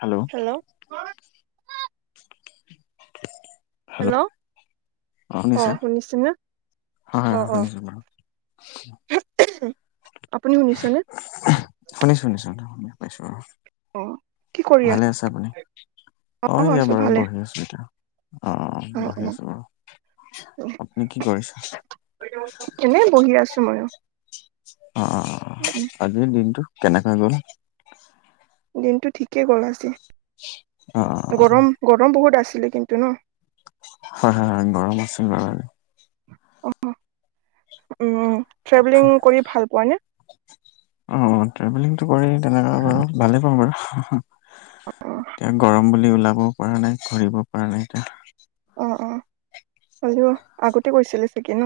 Hello! Hello! Hello! অ শুনিছা হয় হয় অ হয় অ শুনিছো বাৰু। আপুনি শুনিছেনেে? শুনিছো শুনিছো শুনি পাইছো অঁ অ কি কৰি ভালে আছে আপুনি? অ এয়া আছো বাৰু ভালে বহি আছো এতিয়া অঁ অ বহি আছো বাৰু। আপুনি কি কৰিছা? এনেই বহি আছো মইয়ো। অঁ অঁ অঁ। [unintelligible] আজিৰ দিনটো কেনেকৈ গ'ল? দিনটো ঠিকেই গলা আজি। অঁ অঁ অঁ। গৰম-গৰম বহুত আছিলে কিন্তু ন। হয, হয়, হয়, গৰম আছিল বাৰু। উম উম ট্ৰেভেলিং কৰি ভাল পোৱা নে? অঁ অঁ, ট্ৰেভেলিংটো কৰি তেনেকা বাৰু ভালেই পাম বাৰু। অ এতিয়া গৰম বুলি ওলাবও পৰা নাই, ঘূৰিব পৰা নাই এতিয়া। অঁ অঁ হলেও আগতে কৰিছিলে চাগে ন?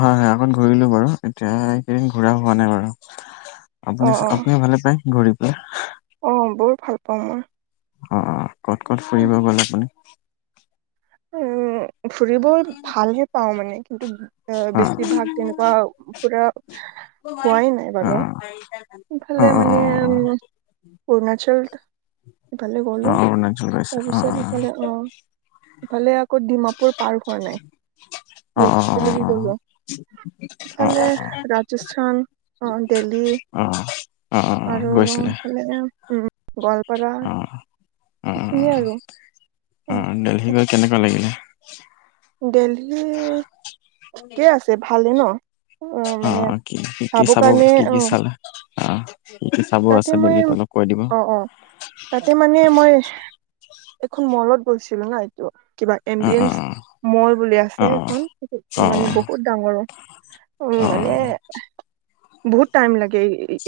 হয়, হয়, আগত ঘূৰিলো বাৰু এতিয়া এইকেইদিন ঘুৰা হোৱা নাই বাৰু। অ আপুনিচ, আপুনিও ভালে পায় ঘূৰি পেলাই। অঁ বৰ ভাল পাওঁ মই। অঁ অঁ ক'ত ক'ত ফুৰিব গ'ল আপুনি? উম ফুৰিব ভাল হে পাওঁ মানে কিন্তু অ বেছিভাগ তেনে বাও ফুৰা হোৱাই নাই বাৰু অঁ' ইফালে মানে অৰুণাচল- ইফালে অ গলো অৰুণাচল গৈছা অ তাৰপিছত ইফালে অঁ' ইফালে আকৌ ডিমাপুৰ পাৰ হোৱা নাই অ অ অ ডিমাপুৰ গলো অঁ। অ অ অ ভালে ৰাজস্থান অ দিল্লী। অ অ অ আৰু গৈছিলে ইফালে গোৱালপাৰা অ এইখিনিয়ে আৰু। অ অঁ দিল্লী গৈ কেনেকুৱা লাগিলে? দিল্লী ঠিকে আছে ভালে ন অ মানে, কি কি চাব কাৰণে কি অ কি চালে অ কি কি চাব তাতে আছে মই দিল্লীত অলপ কৈ দিবা। অ অ তাতে মানে মই এখন মলত গৈছিলো না- ত কিবা অ অ এম্বিয়েঞ্চ মল বুলি আছে অ অ সেইখন অ মানে বহুত- বহুত ডাঙৰো উ অ মানে, বহুত টাইম লাগে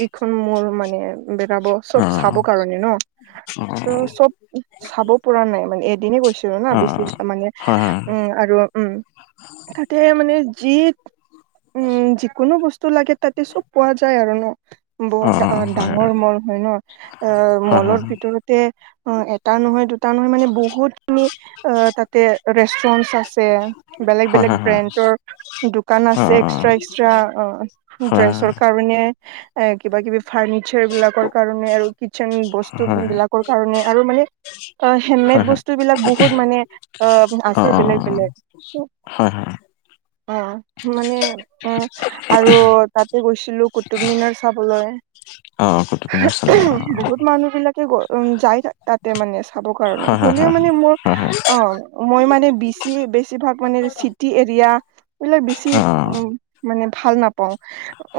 এইখন মল মানে, বেৰাব অ অ চব অ অ চাব কাৰণে ন ত চব- চাব পৰা নাই মানে এদিনে গৈছিলো ন বিশ ত্ৰিশটা মানে হয় হয় উম আৰু, উম' তাতে মানে যি- উম যিকোনো বস্তু লাগে তাতে চব পোৱা যায় আৰু ন বহুত ডা- অ ডাঙৰ মল হয় ন এ হয় মলৰ ভিতৰতে- অ এটা নহয় দুটা নহয় মানে বহুত খিনি তাতে ৰেষ্টুৰেণ্ট- আছে বেলেগ বেলেগ হয় ব্ৰেণ্ডৰ। দোকান হয় হয় হয় অ আছে অ এক্সট্ৰা এক্সট্ৰা অ হয় ড্ৰেছৰ কাৰণে এ কিবা কিবি। ফাৰ্ণিচাৰ বিলাকৰ কাৰণে আৰু কিটচেন বস্তু হয় হয় বিলাকৰ কাৰণে আৰু মানে, অ হেণ্ডমেড হয় হয় বস্তু বিলাক বহুত মানে অ অ আছে অ বেলেগ- বেলেগ হয় হয় অ মানে উম, আৰু তাতে গৈছিলো কুতুব মিনাৰ চাবলৈ। অ কুতুব মিনাৰ চালে অ। বহুত মানুহ বিলাকে গৈ যায় তাতে মানে চাব কাৰণে হয় হয় হ'লেও মানে মোৰ, হয় হয় হয় অ মই মানে বেছি বেছিভাগ মানে চিটি এৰিয়া- এইবিলাক বেছি অ উ মানে ভাল নাপাওঁ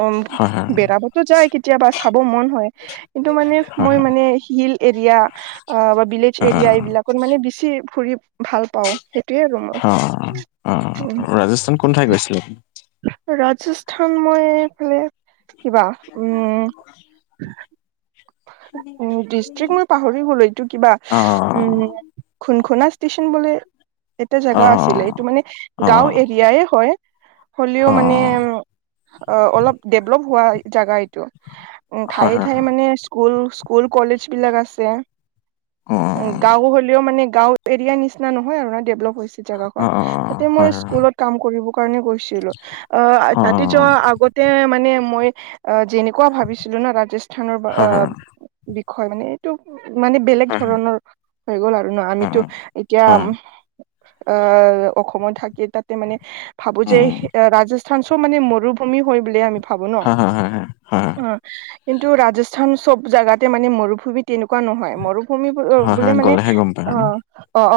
উ হয় হয় বেৰাবতো যায়। কিন- চাব মন হয়, কিন্তু মানে হয় মই হয় মানে হিল এৰিয়া আ বা বিলেজ অ এৰিয়া- বিলাকত মানে বেছি ফুৰি ভাল পাও সেইটোয়ে আৰু মোৰ। অ'অ', অ'অ', উম ৰাজস্থান কোন ঠাই গৈছিলে? ৰাজস্থান মই ফালে- কিবা উম, উ ডিষ্ট্ৰিক্ট মই পাহৰি গলো এইটো কিবা অ উম, খুন খুনা ষ্টেচন বুলি এটা অ জেগা আছিলে এইটো মানে অ গাঁও এৰিয়াই হয়। হ'লেও অ মানে অলপ ডেভলপ হোৱা জাগা এইটো। উ হয় ঠায়ে ঠায়ে হয় মানে স্কুল স্কুল কলেজ বিলাক আছে। অ গাঁও হ'লেও মানে গাওঁ এৰিয়াৰ নিচিনা নহয় আৰু ন ডেভলপ হৈছে। জেগা অ অ খন তাতে মই হয় হয় স্কুলত- কাম কৰিব কাৰণে গৈছিলো। অ তাতে যোৱা আগতে মানে মই যেনে- কোৱা ভাবিছিলো ন ৰাজস্থানৰ বা হয় হয় বিষয় মানে এইটো মানে, বেলেগ হয় হয় ধৰণৰ হৈ গ'ল আৰু ন অ আমিতো এতিয়া হয় উম, আহ অসমত থাকে তাতে মানে, ভাবো যে উম এ ৰাজস্থান চব মানে মৰুভূমি হয় বুলি আমি ভাবো ন। হয় হয় হয় হয় হয় অ কিন্তু ৰাজস্থান চব জোগাতে মানে মৰুভূমি তেনেকুৱা নহয় মৰু- ভূমি বোলো হয় বুলি হয় মানে- গ'লেহে গম পায় আৰু অ'অ ন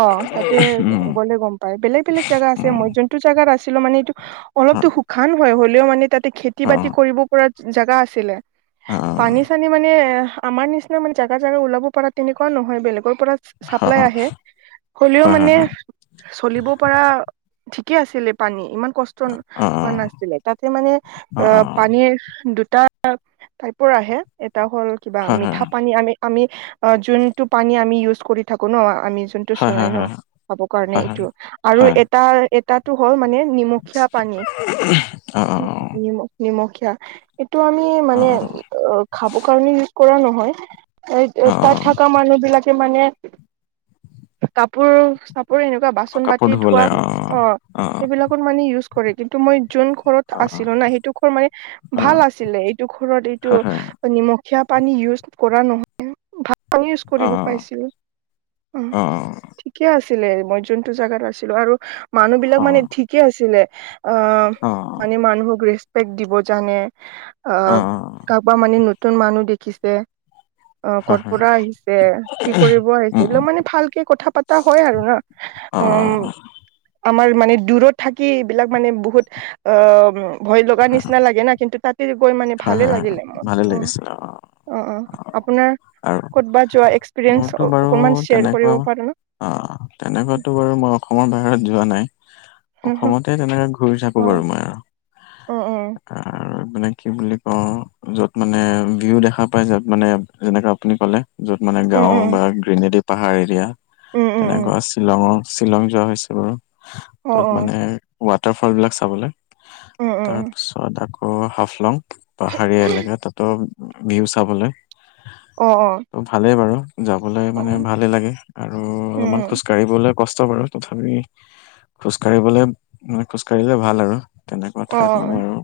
অ তাতে উম গলে গম পায় বেলেগ বেলেগ জাগা আছে উম মই যোন- টো জাগাত আছিলো মানে এইটো অ অলপতো শুশান হয় হ'লেও মানে তাতে খেতি অ বাতি কৰিব- পুৰা জোগা আছিলে অ পানী চানী মানে এ আমাৰ নিচিনা মানে জাগা জাগা ওলাব পৰা তেনেকুৱা নহয় বেলেগৰ পৰা চাপ্লাই আহে, হ'লেও হয় হয় মানে হয় চলিব পৰা ঠিকে আছিলে পানী ইমান কষ্ট অ হোৱা অ নাছিলে তাতে মানে অ পানীৰ দুটা [unintelligible] পাইপৰ আহে এটা হ'ল কিবা হয় হয় মিঠা পানী আমি আমি অ যোনটো পানী আমি ইউজ কৰি থাকো ন আমি যোন হয় চলাই হয় ন হয় খাব কাৰণে হয় হয় এইটো, আৰু হয় এটা এটাটো হ'ল মানে নিমখীয়া [unintelligible] অ অ অ। নিম নিমখীয়া এইটো আমি অ মানে অ খাব কাৰণে ইউজ কৰা নহয়। এই অ অ তাত থকা মানুহ বিলাকে মানে কাপোৰ চাপোৰ এনেক কোৱা অ বাচন কাপোৰ বাতি ধোৱা ধুবলৈ অ সেইবিলাকত মানে ইউজ কৰে। কিন্তু মই যোন ঘৰত অ আছিলো না সেইটো ঘৰ মানে অ ভাল আছিলে, এইটো ঘৰত এইটো হয় হয় নিমখীয়া পানী ইউজ কৰা নহয় ভাল পানী ইউজ অ কৰিব পাইছিলো অ। কে আছিলে মই যোনটো জোগাত আছিলো, আৰু মানুহ বিলাক মানে ঠিকে আছিলে অ অঁ। মানে মানুহক ৰেচপেক্ট দিব জানে। অ আহ কাৰোবাক মানে নতুন মানুহ দেখিছে অ হয় কৰ হয় পৰা আহিছে? কি কৰিব আহিছে? উম এইবিলাক উম মানে ভালকে কথা পতা হয় আৰু ন। অ উম আমাৰ মানে দূৰত থাকি এইবিলাক মানে বহুত অ ভয় লগা নিচিনা লাগে না কিন্তু তাতে গৈ মানে হয় ভালে হয় লাগিলে মোৰ ভালে অ। লাগিছিলে অ অ আপোনাৰ আৰু ক'তবা যোৱা মোৰতো এক্সপিৰিয়েঞ্চ বাৰু অকনমান শ্বেয়াৰ তেনেকুৱা কৰিব পাৰো ন? অ তেনেকৈটো বাৰু মই অসমৰ বাহিৰত যোৱা নাই। অসমতে তেনেকে ঘূৰি থাকো অ বাৰু মই আৰু অ অ এ কি বুলি কওঁ, য'ত মানে ভিউ দেখা পায় যত মানে যেনেকৈ আপুনি ক'লে। য'ত মানে উম গাঁও উম বা গ্ৰীনেৰী পাহাৰ এৰিয়া উম উম উম তেনেকুৱা শ্বিলঙৰ শ্বিলং যোৱা হৈছে বাৰু, অ তাত অ মানে ৱাটাৰফল বিলাক চাবলে। উম উম তাৰপিছত আকৌ হাফলং পাহাৰীয়া এলেকা তাতো ভিউ চাবলৈ। অ অ। ত' ভালেই বাৰু যাবলৈ অ মানে ভালেই লাগে, আৰু উম অলপমান উম খোজ কাঢ়িবলৈ কষ্ট বাৰু তথাপি খোজ কঢ়িবলে নহয় খোজকাঢ়িলে ভাল আৰু। তেনেকুৱা অ ঠাইত অ মানে আৰু।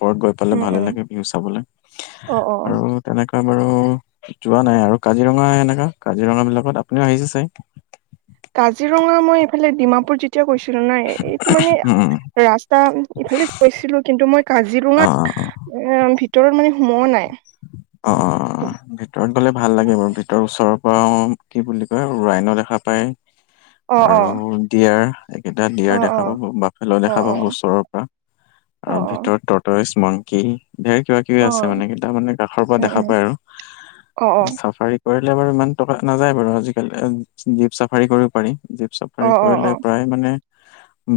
ওপৰত গৈ পালে উম ভালে উম লাগে ভিউ চাবলে, অ অ আৰু তেনেকুৱা বাৰু যোৱা নাই আৰু, কাজিৰঙা এনেকা কাজিৰঙা বিলাকত আপুনিও আহিছে চাগে? কাজিৰঙা মই এইফালে ডিমাপুৰ যেতিয়া গৈছিলো নাই এইটো মানে উম ৰাস তা ইফালে গৈছিলোঁ কিন্তু মই অ অ কাজিৰঙাত অ এ ভিতৰত মানে সোমোৱা নাই। অ অ অ অ। ভিতৰত গ'লে ভাল লাগে বাৰু ভিতৰৰ ওচৰৰ পৰা কি বুলি কয় ৰাইন দেখা পায়। [inaudible] আৰু দিয়াৰ এইকেইটা দিয়াৰ দেখা পাব, বাফেল্লো দেখা পাব ওচৰৰ আৰু ভিতৰত তটৰেছ, মংকি ধেৰ কিবা কিবি আছে মানে কি তাৰমানে ৰ পৰা দেখা পাই আৰু [inaudible] চাফাৰী কৰিলে বাৰু ইমান টকা নাযায় বাৰু, আজিকালি জীপ চাফাৰী কৰিব পাৰি জীপ চাফ হেৰি কৰিলে প্ৰায় মানে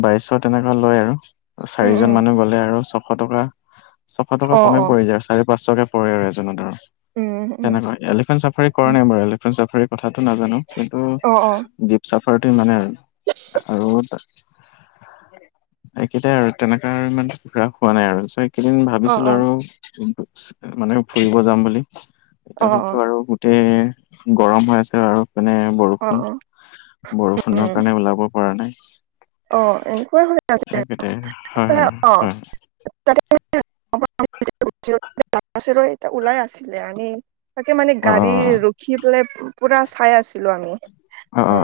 বাইশ তেনেকোৱা লয় আৰু চাৰিজন মানুহ গলে আৰু ছশ টকা ছশ টকা কমে পৰি যায় চাৰি পাঁচশকে পৰে আৰু এজনত আৰু তেনেকোৱা এলিফেন্ট চা চাফাৰী কৰা নাই বাৰু এলিফেণ্ট চাফাৰীৰ কথাটো নাজানো কিন্তু জীপ চাফাৰীটো ইমানেই আৰু একেইটাই আৰু তেনেকা আৰু ইমানে ঘুৰা হোৱা নাই আৰু চাই এদিন ভাবিছিলো আৰু মানে ফুৰিব যাম বুলি এতিয়াতোতো আৰু তে গৰম হৈ আছে আৰু মানে বৰষুণ বৰষুণৰ কাৰণে ওলাব পৰা নাই অ এনেকোৱা হৈ আছে সেইকেইটাই হয় আৰু অ হয় তাতে ওলাই আছিলে আমি তাকে মানে হয় অ গাড়ী অ ৰখি পেলাই পুৰা চাই আছিলো আমি অ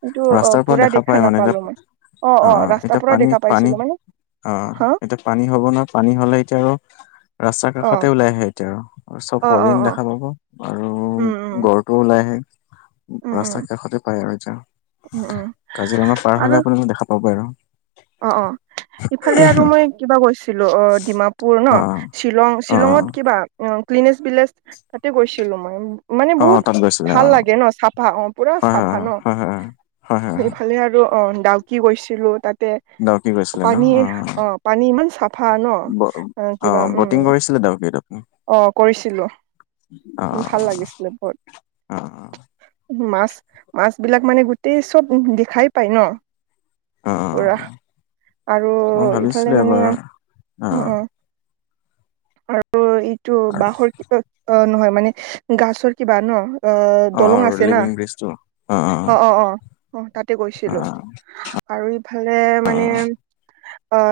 কিন্তু অ ৰাস্তাৰ পৰা পুৰা দে দেখা খা পায় মানে এতিয়া নাপালো মই অ অ এতিয়া ৰাস্তাৰ পৰা পানী দেখা পানী পাইছিলো মানে অ' হা এতিয়া পানী হ'ব নহয় পানী হ'লে এতিয়া আৰু ৰাস্তাৰ অ কাষতে ওলাই আহে এতিয়া আৰু চব অ অ হৰিন অ দেখা পাব আৰু উম উম গড়টো ওলাই আহে উম উম ৰাস্তা কাষতে পায় আৰু উম এতিয়া উম কাজিৰঙা পাৰ আৰু হলে আপুনি দেখা পাবই আৰু অ অ ইফালে আৰু মই কিবা গৈছিলো অ ডিমাপুৰ ন অ' শ্বিলং অ' অ' শ্বিলঙত কিবা অ ক্লিনেছ বিলেজ তাতে গৈছিলো মই উম মানে অ' অ' বহুত তাত গৈছিলে ভাল অ' লাগে ন চাফা অ পুৰা হয় হয় চাফা ন হয় হয় হয় হয় হয় সিফালে আৰু অ ডাউকি গৈছিলো তাতে ডাউকি গৈছিলে ন পানীৰ অ পানী ইমান চাফা ন অ কিবা উম বটিং কৰিছিলে ডাউকিত আপুনি অ কৰিছিলো ভাল অ' লাগিছিলে বহুত অ' অ' মাছ মাছ বিলাক মানে গোটেই চব দেখাই পায় ন অ' পুৰা অ' আৰু মই ইফালে ভাবিছিলোঁ মানে এবাৰ উ উ অ' আৰু এইটো বাঁহৰ কিবা অ নহয় মানে গছৰ কিবা ন অহ অ দলং অ আছে না লিভিং ব্ৰিজটো অ অ অ অ তাতে অ গৈছিলো আৰু ইফালে অ অ মানে অ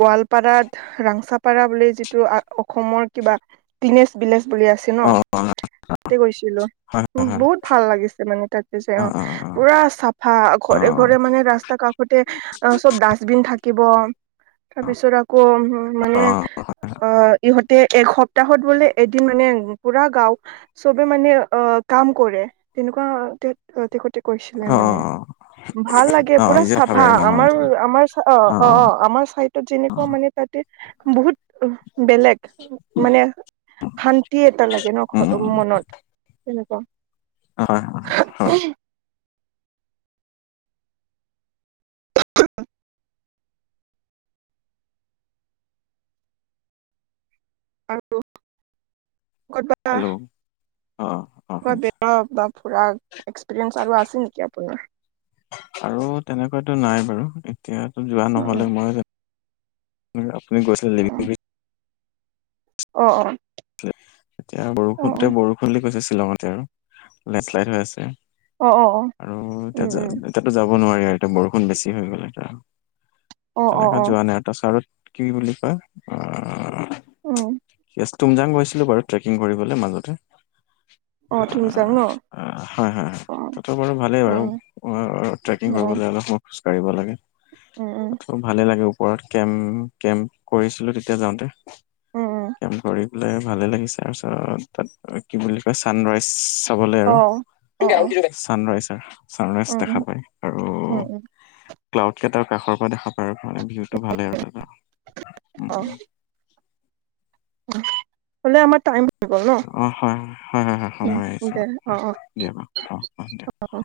গোৱালপাৰাত ৰাংচাপাৰা বুলি যিটো আ অসমৰ কিবা পিনেজ বিলেজ বুলি আছে ন অ অ তাতে গৈছিলো হয় হয় হয় বহুত ভাল লাগিছে মানে তাতে যাই অ পুৰা চাফা অ অ ঘৰে ঘৰে মানে ৰাস্তা কাষতে অ চব ডাষ্ট বিন থাকিব তাৰপিছত আকৌ উ মানে অ ইহঁতে এসপ্তাহত বোলে এদিন মানে পুৰা গাও চবে মানে আহ কাম কৰে তেনেকোৱা তেখতে কৈছিলে অ অ মানে ভাল লাগে অ পুৰা নিজে ভাবে চাফা আৰু গম আমাৰ নাপাইছো আমাৰ চ অ অ অ আমাৰ চাই টো অ যেনেকোৱা মানে তাতে বহুত বেলেগ মানে শান্তি এটা লাগে ন উম উম মনত তেনেকোৱা হয় হয় অ [unintelligible] আৰু কতবা হেল্ল' অ অ কত শুনিছো গেটত বা ফুৰা এক্সপিৰিয়েঞ্চ আৰু আছে নেকি আপোনাৰ আৰু তেনেকোৱাতো নাই বাৰু এতিয়াতো যোৱা অ নহলে মই যে আপুনি গৈছিল অ অ। এতিয়া বৰষুণতে অ বৰষুণ বুলি কৈছে শ্বিলঙতে আৰু লেন্স শ্লাইড হৈ আছে। অ অ অ আৰু উম এতিয়া উম এতিয়াতো যাব নোৱাৰি আৰু এতিয়া বৰষুণ বেছি হৈ গ'ল আৰু। অ অ তেনেকা অ যোৱা নাই আৰু তাৰপাছত কি বুলি কয় অ উম। ঠিক আছে তুমজাং গছিলো বাৰু ট্ৰেকিং কৰিবলৈ মাজতে। অ তুম আহ হয় হয় হয় তাতো বাৰু ভালেই অ বাৰু ট্ৰেকিং অ কৰিবলৈ অলপ খোজ কঢ়িব লাগে। উম উম। ত' ভালে লাগে ওপৰত কেম্প কেম্প কৰিছিলো তেতিয়া যাওঁতে। উম কেম্প কৰি পেলাই ভালে লাগিছে তাৰপিছত তাত কি বুলি কয় ছানৰাইজ চাবলৈ আৰু। চানৰাইজ হয় চানৰাইজ উম দেখা পায় আৰু উম ক্লাউড কেইটাৰ কাষৰ পৰা দেখা পায় আৰু মানে ভিউটো ভালে আৰু তাত আৰু। হলেও আমাৰ টাইম হৈ গ'ল ন অ হয় হয় হয় হয় হয় সময় উম আহিছো দে অ হয় দিয়ক অ অ অ দিয়ক। অ।